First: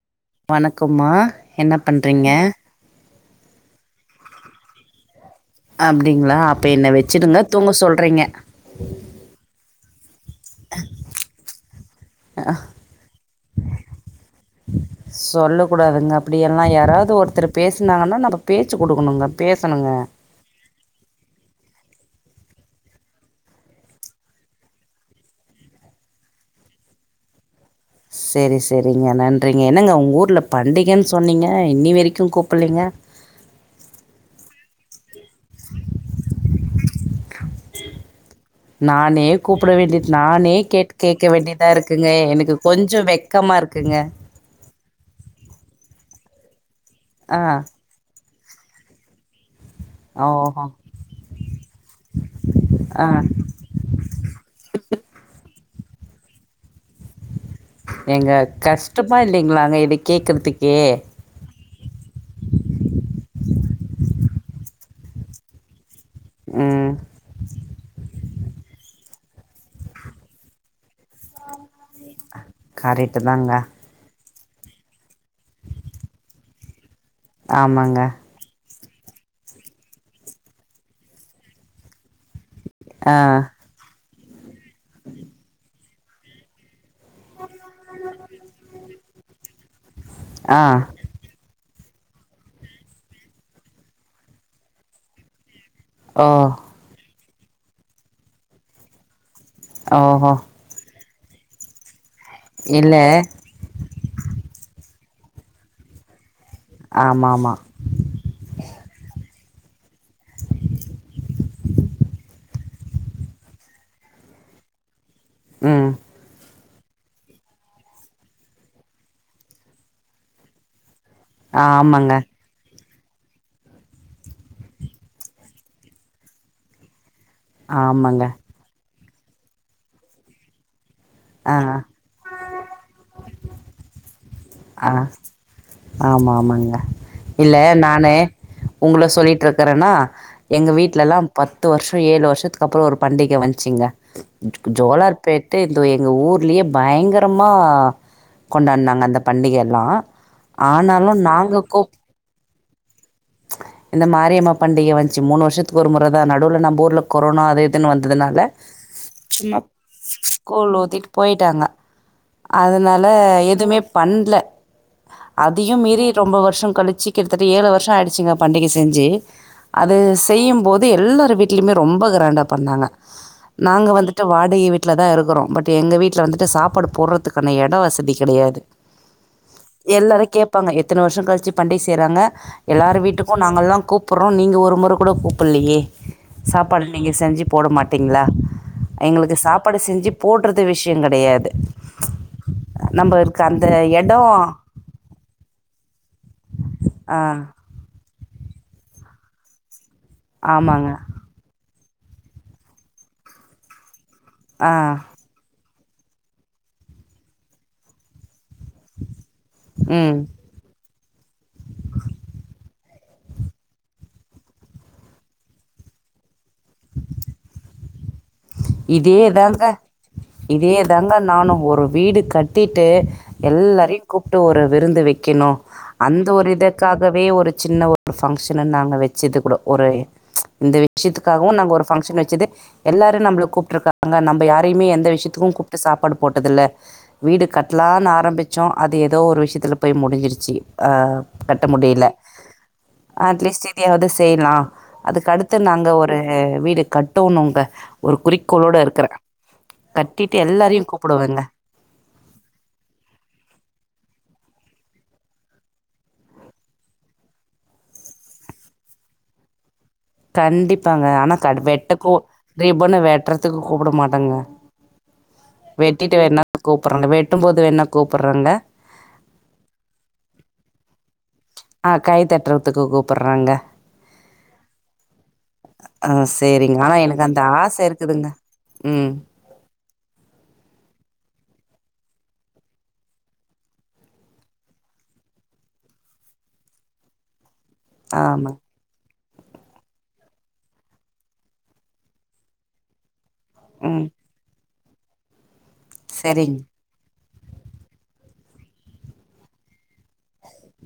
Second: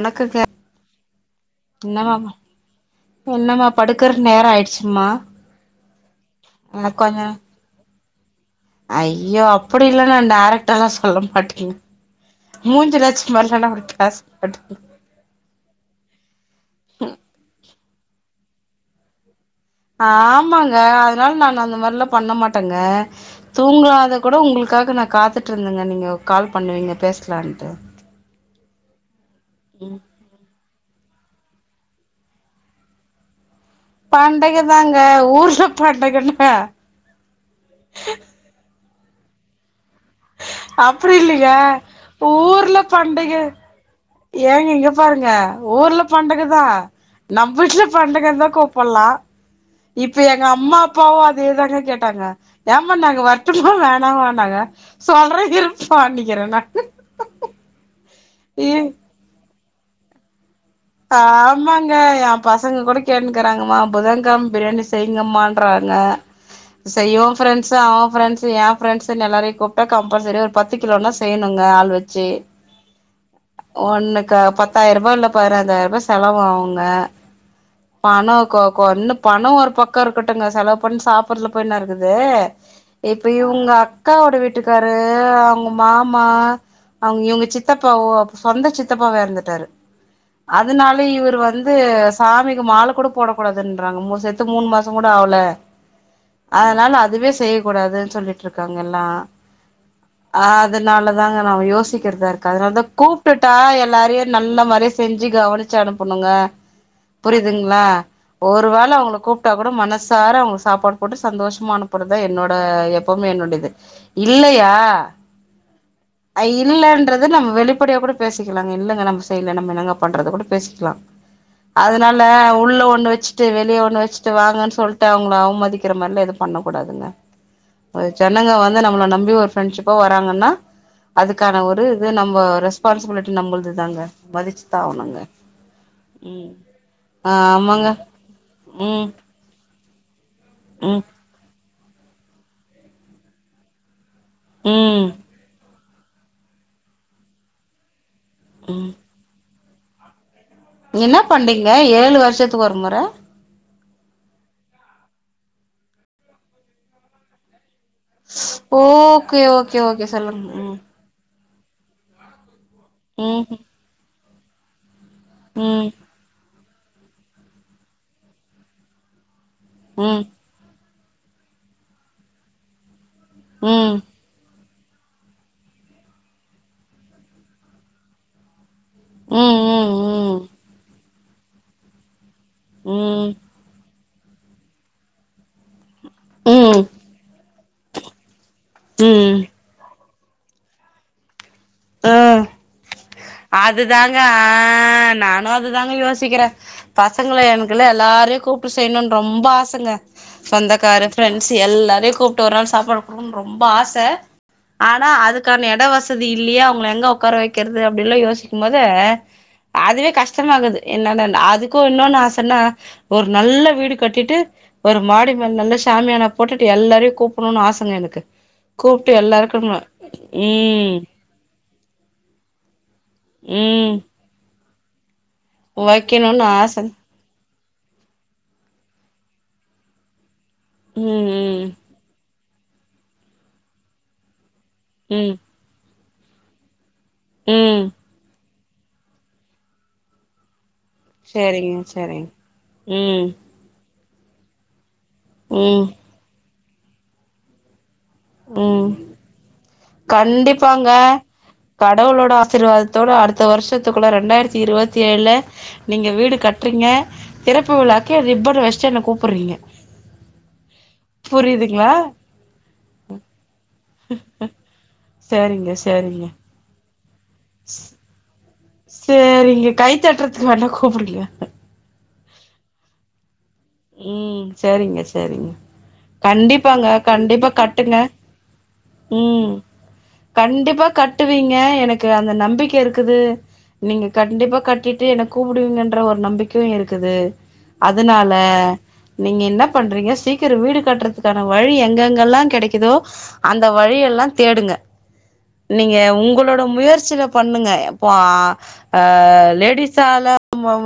உனக்குக வணக்கம்மா என்ன பண்றீங்க ன்னவாமா என்னமா படுக்குற நேர ஆயிட் எ சும்மா அப்டிங்ளா அப்ப என்ன வெச்சிடுங்க தூங்க சொல்றீங்க ஐயோ அப்புட் டி இல்ல ந டேரெக்டால்ல சொல்ல மாட்டிங் மூஞ்சில அச்ச மாரி சண்ட [unintelligible] காஸ் பட்டு சொல்ல கூடாதுங்க அப்படியெல்லா பேச்சி குடுக்குனுங்க ஆமாங்க அதுனால் நானு அந்த மேர்லா பண்ண மாட்டங்க தூங்காத கூட உங்ளுக்காக நா காத்துட்டுருந்தங்க நீங்கோ கால் பண்ணுவீங்க பேஸ்லான்ட்டு சேரி சேரிங்க நன் ட்ரிங்க என்னங்க உங்க ஊர்ல பண்டிகன் சொன்னீங்க இன்னி வெரிக்கு கூப்புல்லிங்க பண்டிக தாங்க ஊர் சப்பாண்ட [unintelligible] ஹ [unintelligible] நானே கூப்ட வேண்டிது நானே கேக்கு அப்டி கேக்க இல்லைங்க வேண்டியதா இருக்குங்க எனக்கு ஊர்ல கொஞ்சோ பண்டிக வெக்கமா இருக்குங்க ஏங்க இங்க பாருங்க ஊர்லப் பண்டுகுதா ஆ நம்ம வீட்டுல பண்டகதா கூப்பல்லா இப்ப எங்க ஓஹோ அம்மா அப்பாவு அதேதாங்க கேட்டாங்க ஏமா ஆ நாங்க வரட்டுமா வேணவான்னாங்க சொல்றேயிருப் பண்ணிக்கிறே நா ஏங்க ஏ கஷ்டமா இல்லைங்களா எப்டி கேக்கற்திக் ஆமாங்க எயா பசங்க கூட கேட்னுகிறாங்க மா புதன்கம் பிரியாணி செய்யிங்கமான்றாங்க ம் செய்வோ ப்ரெண்ட்ஸ் அவே ப்ரெண்ட்ஸ் எயா பிரரெண்ட்ஸ்ங்க எல்லாரையு கூப்டா கம்பல்சரி ஒரு பத்து கிலோனா செய்யணுங்க ஆள் வெச் சி கரெக்ட்டு தாங்க ஒன்ன க பத்தாயிர ரூபா இல்ல பாரே ஐந்தாயிரம் ரூபா செலவவுங்க ஆமாங்க பணோ கோ ஒன்னு பணோ ஒரு பக்கோ இருக்கட்டுங்க செலவு பண் சாப்புட்றதுல போய் என்ன இருக்குதே ஆ இப்ப இவுங்கக் கா வோட வீட் வீட்டுகாரு அவுங்க மாமா அவுங்க இவுங்க சித்தப்பாவோ சொந்த சித்தப்பாவே இறந்துட்டாரு ஆ அதனால இவரு வந்து இது சாமிக்கு மால கூட போட கூடாதுன்றாங்க செத்து மூணு மாசோ கூட ஆகல ஓ அதனால அதுவே செய்ய கூடாதுன்னு சொல்லிட்டிருக்காங்க எல்லா ஓஹோ ஆ அதனால தாங்க நா யோசிக் யறதா இருக்கு அதனால தா இல்ல கூப்டுட்டா எல்லாரையு நல்ல மாரி செஞ்சு கவுனிச்சி அனுப்பணுங்க ஆமா ஆமா புரியுதுங்களா ஒரு வேல அவுங்கல கூப் கூப்புட்டா கூட மனசார அவுங்க சாப்பாடு போட்டு சந்தோஷமா அனுப்பறதுதா என்னோட எப்பவுமே என்னுடையது இல்லையா உம் அ இல்லன்றது நம்ம வெளிப்படயா கூட பேசிக்லாங்க இல்லங்க நம்ம செய்ல நம்ம என்னங்க பண்றத கூட பேசிக்லா ஆ ஆமாங்க அதனால உள்ள ஒ ஒண்ணு வச்சிட்டு வெளிய ஒண்ணு வச்சுட்டு வாங்கன் சொல்ட்டு அவுங்ள அவ்மதிக்கிர மார்லா எது பண்ணகுடாதுங்க ஆமாங்க அதுசென்னங்க வந்து நம்மள நம்பி ஒரு ஃபிரெண்ட்ஷிப்பா வராங்கன்னா ஆ அதுக்கான ஒரு இது நம்ம ரெஸ்பான்சிபிலிட்டி நம்மளுது தாங்க மதிச் ஆஹ் ஆமா ஆமாங்க ஆ இல்ல ஆமாங்க நானு உங்கள ம் சொல்லிட் ருக்கறன்னா எங்க ம் வீட்லலாம் பத் த்து வருஷோ ஏழு வருஷ்த்துக்கப்றோ ஒரு பண்டிக வந்ச்சிங்க ம் ஜோலார் பேட்டு இது எங்க ஊர்லயே பயங்கரமா கொண்டான்னாங்க அந்த பண்டிகல்லா என்னா பண்டீங்க ஏழு வர்ஷ்த் ஒரு மொற இந்த மாரியம்மா பண்டிக வந்ச்சி மூணு வர்ஷத்க் ஒரு மொற தா நடுல நம்பூர்ல கொரோனா அது இத வந்ததுனால ஓகே சும்மா ஓகே ஓகே சொல்லுங்க கூல் ம் லூத்திட் போய்ட்டாங்க அதனால ம் எதுமே ன்டுல அதையு ம் மீறி ரொம்ப வர்ஷோ கலிச்சு கிட்டத்தட்ட ஏழு வர்ஷோ ஆயிடுச்சிங்க பண்டிக செஞ்சி அது ம் செய்யுபோ து எல்லார் வீட்லயுமே ரொம்ப கிரேண்டா பண்ணாங்க ம் நாங்க ம் வந்துட்டு வாடைய் விட் ட்ல தாருக்குறோ பட் எங்க வீட்ல வந்துட்டு சாப்பாடு போடுறதுக்கான எடோ வசதி கெடையாது ம் எல்லாரு ம் கேப்பாங்க எத்தன வர்ஷோ கழிச் ச்சி பண்டி செய்றாங்க எல்லாரு ம் வீட்டுக்கு நாங்கல்லா கூப் ப்புறோ நீங்க ஒரு மொற கூட கூப்புல்லயே ம் சாப்பாடு நீங்க செஞ்சி போட மாட்டீங்களா எங்களுக்கு ம் சாப்பாடு செஞ்சிப் போட்றது விஷ்யோ கெடையாது நம்ம இருக் அது தாங்க ஆ நானும் துதாங்க யோ சிக்கிறேன் ஆ பசங்கள எனக்குலா எல்லாரையும் கூப்ட்டு செய்யணுனு ரொம்ப ஆசங்க ஆமாங்க சொந்தக்கார ஃப்ரெண்ட்ஸ் எல்லார் அதே கூப்ட்டு ஒரு நாள் சாப்பாடு குடுக்கணுனு ரொம்ப ஆச ஆ ஆனா அதுக்கான இடவ சதி இல்லயா அவுங்கள எங்க உக்கார வைக்கிறது அப்டில்லா யோசி க்கும் போது அதுவே ம் கஷ்டமாகுது என்னன்ன அதுக்கும் இன்னொன்னு ஆசன்னா ஒரு நல்ல வீடு கட்டிட்டு ஒரு மாடி மேல் நல்ல சாமியானா போட்டுட்டு எல்லாரையும் கூப்புட்ணுனு ஆசங்க எனக்கு க்கு இதே தாங்க இதே ம் தாங்க நானும் ஒரு வீடு கட்டிட்டு ம் எல்லாரையும் கூப்ட்டு ஒரு விருந்து வை க்கணும் அந்த வைக்கணுன்னு ஒரு ஆச இதற்காகவே ஒரு சின்ன ஒரு பங்க்ஷனு நாங்க வச்சது கூட ஒரு ச் இந்த விஷ்யத்துக்காகவும் ம் நாங்க ஒரு ஃபங்க்ஷன் வச்சது எல்லாரும் நம்மள கூப்ட்டுருகாங்க நம்ப யார் யுமே எந்த ம் ம் விஷ்யத்துக்கும் கூப்ட்டு சாப்பாடு போட்டதில்ல வீடு ம் கட்டலான்னு ஆரம்பி ச்சோ அது ஏதோ ஒரு விஷ்யத்துல போய் முடிஞ்சிருச்சு அ கட்ட செரிங்க முடில செரிங்க ம் அட்லீஸ்ட் இதையாவது [unintelligible] லாம் அதுக்கடுத்து ம் நாங்க ஒரு வீடு கட்டனூங்க ஒரு கோளோட ம் இருக்றன் கண்டிப்பாங்க கடவுளோட ஆசிர்வாதத்தோட அடுத்த வருஷத்துக்குள்ள ரெண்டாயிர தி இருவத்தி ஏழு நீங்க வீடு கட்றீங்க திறப்பு விழாக்கு ரிப்பன் வஷ்ட்டு என்ன கூப்புர்றீங்க கண்டிப்பாங்க ஆனா க வெட்டக்கோ ரிபன்னு வெட்றதுக்கு கூப்ட மாட்டாங்க சேரிங்க சேரிங்க [unintelligible] வெட்டும் போது வேணா கூப்புர்றங்க சேரிங்க கை தட்றதுக்கு வேணா கூப்டுங்க ஆ கை தட்றதுக்கு கூப்புர்றங்க ம் சேரிங்க சேரிங்க ஆ சரிங்க. கண்டிப்பாங்க ஆனா எனக்கு அந்த கண்டிப்பா ஆசை கட்டுங்க இருக்குதுங்க. ம் கண்டிப்பா கட்டுவீங்க எனக் கு அந்த நம்பிக்க இருக்குது நீங்க கண்டிப்பா கட்டிட்டு என்ன கூப்டுவீங்கன்ற ஒரு நம்பிக்கையு இருக்குது அதுனால் ல ஆமா. நீங்க என்ன பண்றீங்க சீக்கிரொ வீடு கட்றதுக்கான வழி எங்கெங்கல்லா கெடைக்கிதோ அந்த ம். வழியெல்லா தேடுங்க நீங்க சரிங்க. உங்களோட முயற்சியில பண்ணுங்க இப்போ ஆ லேடிஸால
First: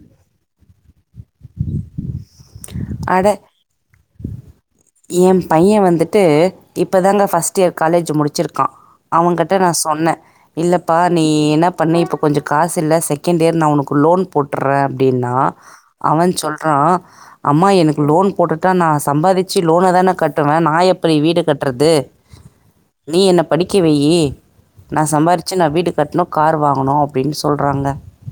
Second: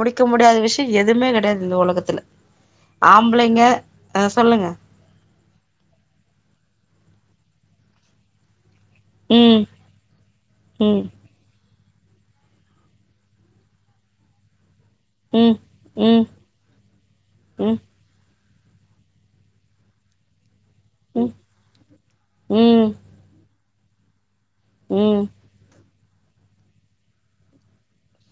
முடிக்க முடியாத விஷயொ எதுவுமே கடையாது இந்த ஒலகத்துல அட ஆம்பளைங்க அ சொல்லுங்க பைய வந்துட்டு இப்போ தாங்க ஃபர்ஸ்ட்டியர் காலேஜு முடிச்சிருக்கா அவங்கிட்ட ம், நா சொன்ன இல்லப்பா ம், நீ என்ன பண்ணு இப்ப கொஞ்சொ காசு இல்ல செகண்ட்டியர் நா ஒனக்கு லோன் போட்டுர்ற அப்டின்னா ம், ம், அவன் ஆ அம்மா ம், எனக்கு லோன் போட்டுட்டா நா சம்பாதிச்சி லோன தான கட்டுவே நா நா எப்டி ம். வீடு கட்றது ம் நீ என்ன படிக்க வெய்யி நா ம் சம்பாரிச்சி நா வீடு கட்ணோ கார் வாங்கணு அப்டின் சொல்றாங்க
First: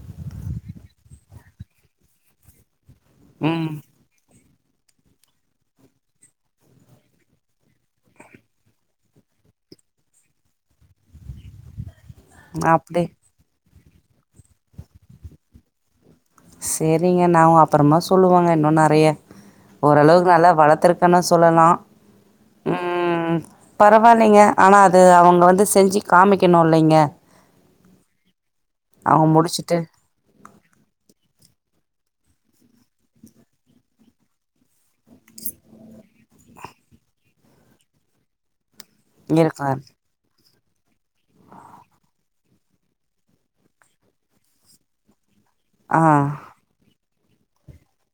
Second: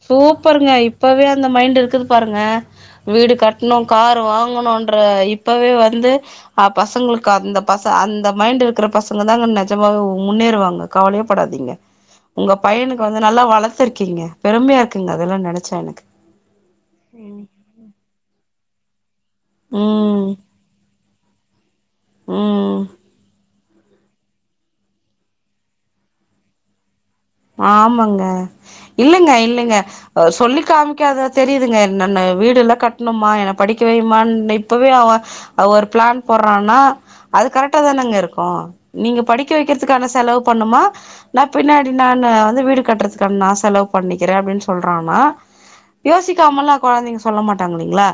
சூப்பருங்க இப்பவே அந்த மைண்ட் இருக்குது பாருங்க வீடு ம். கட்ணு கார் வா ங்கணுன்ற இப்பவே வந்து அ பசங்களுக்கு அந்த பச அந்த மைண்ட் இருக்குற பசங்க தாங்க நஜமாவே முன்னேறுவாங்க கவலையேப் படாதீங்க உங்க நான் பையனுக்கு அப்படியே வந்து நல்லா வளத்துருக் கீங்க பெருமையா இருக்குங்க அதெல்லா நெனச்சா எனக்கு சேரிங்க நா உ அப்பறமா சொல்லுவோங்க இன்னு ந [unintelligible] ம் ஓரளவுக்கு நல்லா வளர்த்துருக்கன்னு சொல்லலாம் ம் பரவால்லைங்க ஆனா அது அவங்க வந்து செஞ்சு காமிக்கணும்ல்லைங்க ஆமாங்க. இல்லலைங்க, இல்லைங்க முடிச்சுட்டு ஆ சொல்லி காமிக்காத தெரியுதுங்க என்னனு. வீடெல்லாம் கட்டணுமா என்ன படிக்க வையுமான்னு இப்பவே அவன் ஒரு பிளான் போடறான்னா அது கரெக்டா தானங்க இருக்கும். நீங்க படிக்க இருக்கார் வைக்கிறதுக்கான செலவு போட்ணுமா நான் பின்னாடி நானு வந்து வீடு கட்டுறதுக்கானு நான் செலவு பண்ணிக்கிறேன் அப்படின்னு சொல்றான்னா ஆ யோசிக்காமல்லாம் குழந்தைங்க சொ சொல்ல மாட்டாங்க இல்லலைங்களா?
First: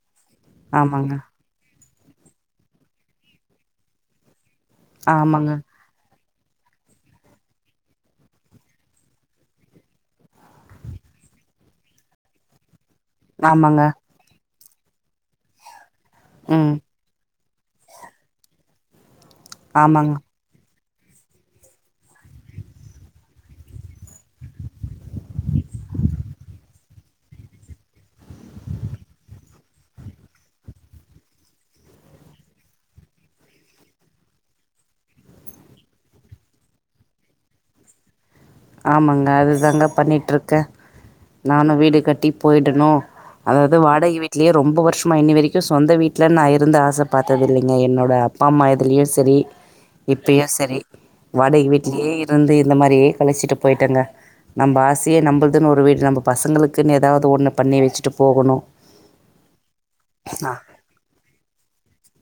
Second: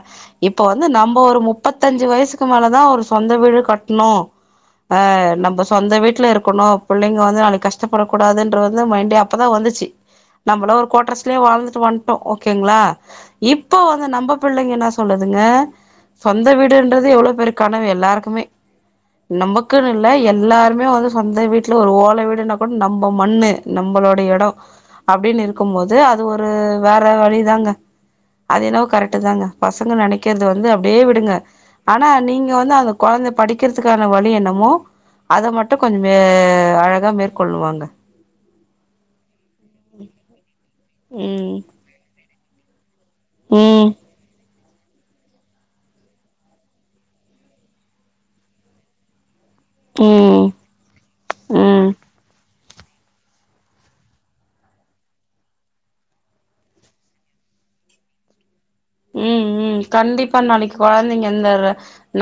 இப்ப வந்து ஆமாங்க நம்ப ஒரு மு முப்பத்தஞ்சு வயசுக்கு மேலதான் ஒரு சொந்த வீடு கட்ணும் ஆ ஆமாங்க நம்ப சொந்த வீட்டுல இருக் ஒன்னும் பிள்ளைங்க வந்து நாளைக்கு கஷ்டப்படக்கூடாதுனு ன்ற மைண்டே அப்பதான் வந்துச்சு நம்பளும் ஒரு கோட்டர்ஸலயே வாழ்ந்துட்டு வந்துட்டோம் ஓகேங்களா இப்ப ஆமாங்க வந்து நம்ப புள்ளைங்க என்ன சொல்லுதுங்க சொந்த ம் வீடுன்றது எவ்ளோ பேருக்கு கனவு எல்லாருக்குமே நமக்குன்னு இல்ல ஆமாங்க எல்லாருமே வந்து சொந்த வீட்டுல ஒரு ஓலை வீடுன கூட நம்ப மண்ணு, நம்பளோடைய எடம் அப்படின்னு இருக்கும்போது அது ஒரு வேற வழிதாங்க அது என்னவோ கரெக்ட்டு தாங்க. பசங்க நினைக்கறது வந்து அப்படியே விடுங்க. ஆனா நீங்க வந்து அந்த கொழந்தை படிக்கறதுக்கான வழி என்னமோ அத மட்டும் கொஞ்சம் ஏஏ அழகா மேற்கொள்ளுவாங்க ஆமாங்க அது அதாங்க பண்ணிட்டு இருக்கேன் ம் நானும் வீடு கட்டி போய்டணும் அதாவது ம் வாடகை வீட்லயே ரொம்ப வருஷமா இன்னி வரைக்கும் சொந்த வீட்டுல நான் இருந்து ஆசை பாத்ததில்ல்லைங்க என்னோட அப்பா அம்மா இதுலயும் சரி ம் இப்பயும் சரி வாடகை ம் வீட்லயே இருந்து இரு இந்த மாறி கழிச்சிட்டு போய்ட்டேங்க. நம்ப ஆசையே நம்பளுதுனு ஒரு வீடு நம்ப பசங்களுக்குன்னு எதாவது ஒன்னு பண்ணி வச்சுட்டு போகணும். ம் ம் கண்டிப்பா நாளைக்கு குழந்தைங்க இந்த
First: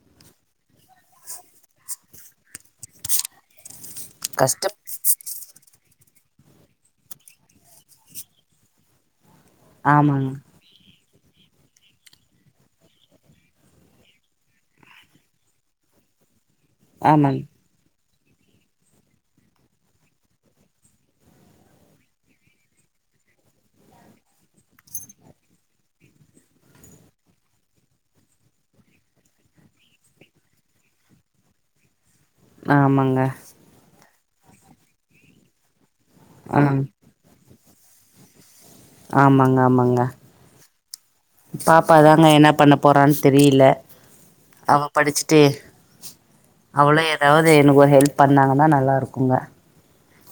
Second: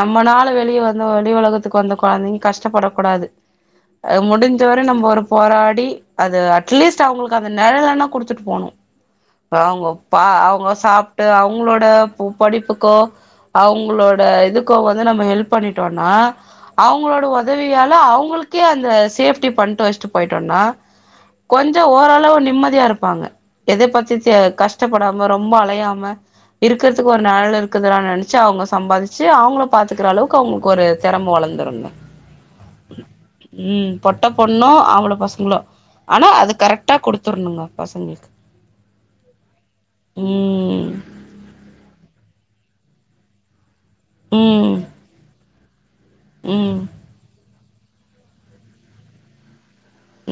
நம்மனால வெளிய வந்த வெளி உலகத்துக்கு வந்த கொழந்தைங்க கஷ்டப்படக் கூடாது அது கஷ்டம் முடிஞ்சவர நம்ம ஒரு போராடி அது அட்லீஸ்ட் அவங்களுக்கு அந்த நெழலனா குடுத்துட்டு போணு அவ்ஙக ப்பா ஆமாங்க அவங்க சாப் ட்டு அவுங் அவங்களோட ம் படிப்புக்கோ அவங்களோட இதுகொ வந்து நம்ம ஹெல்ப் பண்ணிட்டோனா அவுங்களோட ஆமாங் உதவியால அவுங் அவுங்களுக்கே அந்த சேஃப்டி பண்ட்டு வெச்சுட்டு போயிட்டோனா கொஞ்சோ ஓரளவு நிம்மதியா இருப்பாங்க எதை பத்தி கஷ்டப்படாம ரொம்போ அலையாம இருக்கிறதுக்கு ஒரு நிழல் இருக்குதா நெனச்சு அவுங்க சம்பாதிச்சி அவுங்கள பாத்துக்குற அளவு திறமை வளந்துருங்க. ஆமாங்க ம் பொட்ட பொண்ணோ ஆம்பள பசங்களோ ஆனா அத ஆ கரெக்டா குடுத்துருனுங்க பசங்களுக்கு ஆமாங்க ஆமாங்க ம் பாப்பாதாங்க என்ன பண்ண போறான்னு தெரியல ம் அவ படிச்சிட்டு ம் அவ்ளூ எதாவது எனக்கு ஒரு ஹெல்ப் பண்ணாங்கன்னா நல்லா இருக்குங்க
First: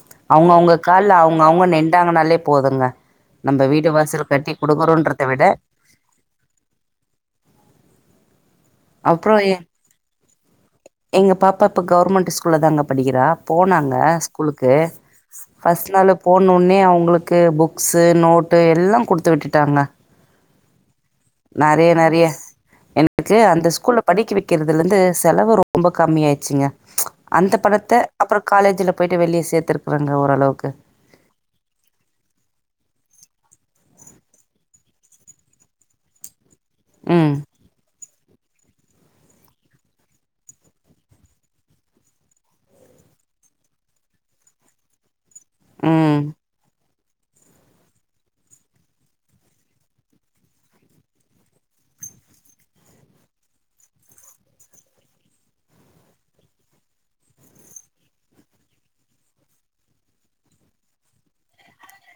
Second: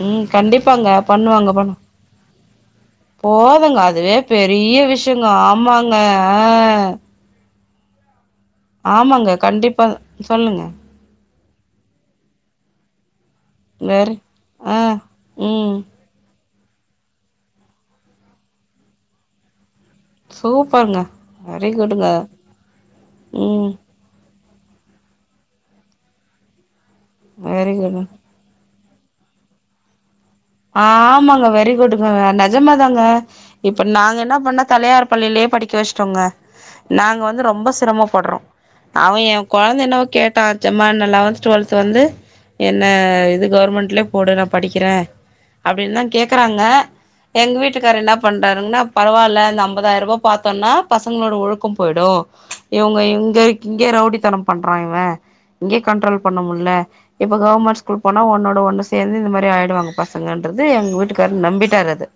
ம் அவங்கவுங்க கண்டிப்பாங்க கால்ல பண்ணுவாங்க அவங்கவுங்க பண்ணுவாங்க நின்டாங்கனாலே போதுங்க நம்ம போதுங்க வீடு அதுவே வாசல் கட்டி பெரிய கொடுக்குறோன்றத விஷயொங்கோ விட ஆமாங்க ஆமாங்க அப்புறோ எ கண்டிப்பா சொல்லுங்க எங்க பாப்பா இப்ப கவர்மெண்ட் ஸ்கூல்லதாங்க படிக்கிறா போனாங்க வேற ஸ்கூலுக்கு ஆ ம் ஃபர்ஸ்ட் நாளே போ உடனே அவுங்களுக்கு புக்ஸ் நோட்டு எல்லா குடுத்து விட்டுட்டாங்க சூப்பருங்க வெரிகுட்டுங்க ஏ அந்த ஸ்கூல்ல படிப் க வெக்கிறதுல இருந்து செலவு ரொம்ப கம்மி ஆயிச்சுங்க ப்ச் அந்த வெரி பணத்த குட் அப்றொ காலேஜ்ல போயிட்டு வெளிய சேர்த்திருகாங்க ஆமாங்க வெரி குட்டுங்க நெஜமாதாங்க இப்ப நாங்க என்ன பண்னோ தனியார் பள்ளியிலயே படிக்க வெச்சிட்டோங்க நாங்க ம் வந்து ரொம்ப சிரமோ படுறோ அவ என் குழந்தை என்னவோ கேட்டா எம்மா லெவன்த் ட்வீல்வேத் வந்து என்ன கவர்மெண்ட்லயே போடு நா படிக்கிற அப்படின்னுதா ம் கேக்குறாங்க எங் வீட்டுக்காரர் என்ன பண்றார்னா பரவால்ல அந்த அம்பதாயிரொ பாத்தோம்னா பசங்களோட ஒழுக்கம் போயிடூ இவங்க இங்க இங்கே ரவுடித்தனம் பண்றா இவ இங்கேயே கண்ட்ரோல் பண்ண முடில இப்ப கவர்மெண்ட் ஸ்கூல் போனா ஒன்னோட ஒன்னு சேந்து இந்த மாரி ஆயிடு பசங்கன்றது எங்க வீட்டுக்காரர் நம்பிட்டார் அத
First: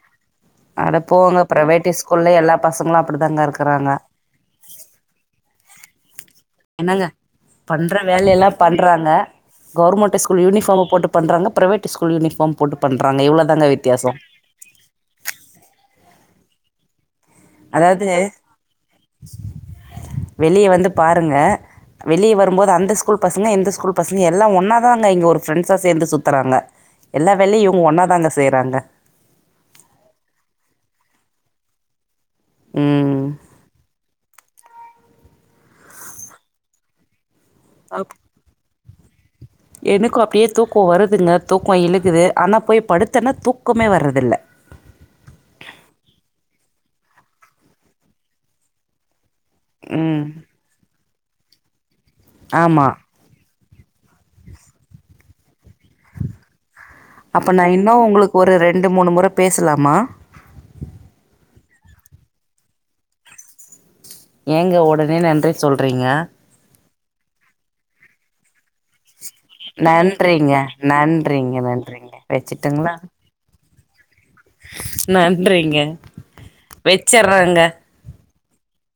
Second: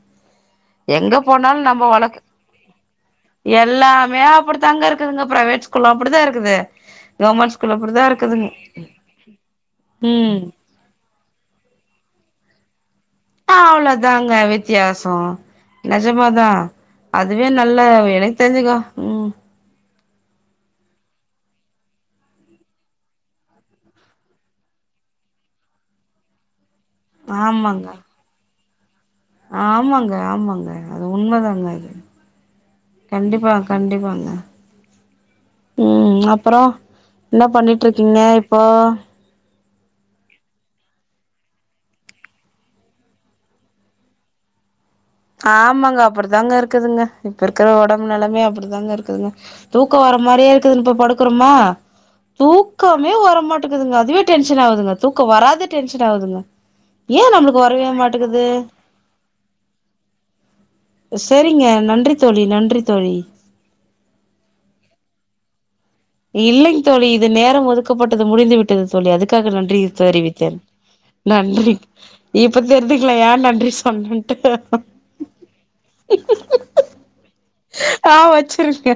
அட எங்க போங்க போனாலு நம்ம பிரைவேட் வழக்கு ஸ்கூல்ல எல்லா பசங்களு அப்படிதாங்க இருக்கறாங்க எல்லாமே அப்படிதாங்க இருக்குதுங்க பிரைவேட் கொல அப்டிதா இருக் என்னங்க பண்ற வேலெல்லா பண்றாங்க கவர்மெண்ட் ம் ஸ்கூல் யூனிஃபார்ம் போட்டு பண்றவங்க பிரவேட்டு ஸ்கூல் யூனிஃபார்ம் போட்டு பண்றாங்க ஆ இவ்வளோதாங்க வித்தியாசம் அவ்ளோதாங்க வித்தியாசம் நெஜமா தா அதுவே நல்ல அதாவது எனக்கு தெரிஞ்சுகா உம் வெளிய வந்து பாருங்க வெளிய வரும்போது அந்த ஸ்கூல் பசங்க இந்த ஸ்கூல் பசங்க எல்லா ஒன்னாதான்ங்க இங்க ஒரு ஃப்ரெண்ட்ஸா சேந்து சுத்துறாங்க. எல்லா வேலையு இவங்க ஆமாங்க ஒன்னா தாங்க செய்யறாங்க ஆமாங்க ஆமாங்க அது உண்மதாங்க ம் கண்டிப்பா கண்டிப்பாங்க உம் அப்பறோ என்ன பண்ணிட்டு அப் இருக்கீங்க இப்போ எனக்கு அப்படியே தூக்கம் வருதுங்க தூக்கம் இலுக்குது ஆனா போய் படுத்தனா தூக்கமே வர்றதில்ல ஆமாங்க அப்படித்தாங்க இருக்குதுங்க இப்ப இருக்கிற ஒடம்பு நெலைமயே அப்டிதாங்க இருக்குதுங்க தூக்கம் வர ம் மாரியே இருக்குது இப்ப படுக் க்குறமா ஆமா தூக்கமே வர மாட் இருக்குதுங்க அதுவே டென்ஷன் ஆகுதுங்க தூக்க வராது அப்ப நா வரவே இன்னு உங்களுக்கு ஒரு ரெண்டு மூணு முற பேசலாமா சரிங்க நன்றித் தோழி நன்றி தோழி ஏங்க ஒடனே நன்றி சொல்றீங்க இல்லைங் தோழி இது நேரம் ஒதுக் க்கப்பட்டது முடிந்துவிட்டது தோழி அதுக் க்காக நன்றிய நன்றிங்க தெரிவித்தேன் நன்றிங்க நன்றி நன்றிங்க இப்ப வச்சுட்டுங்களா தெரி்யுதுங்களா ஏ நன்றி ஆ நன்றிங்க வெச்சறே ஆஹ் வச்சிருங்க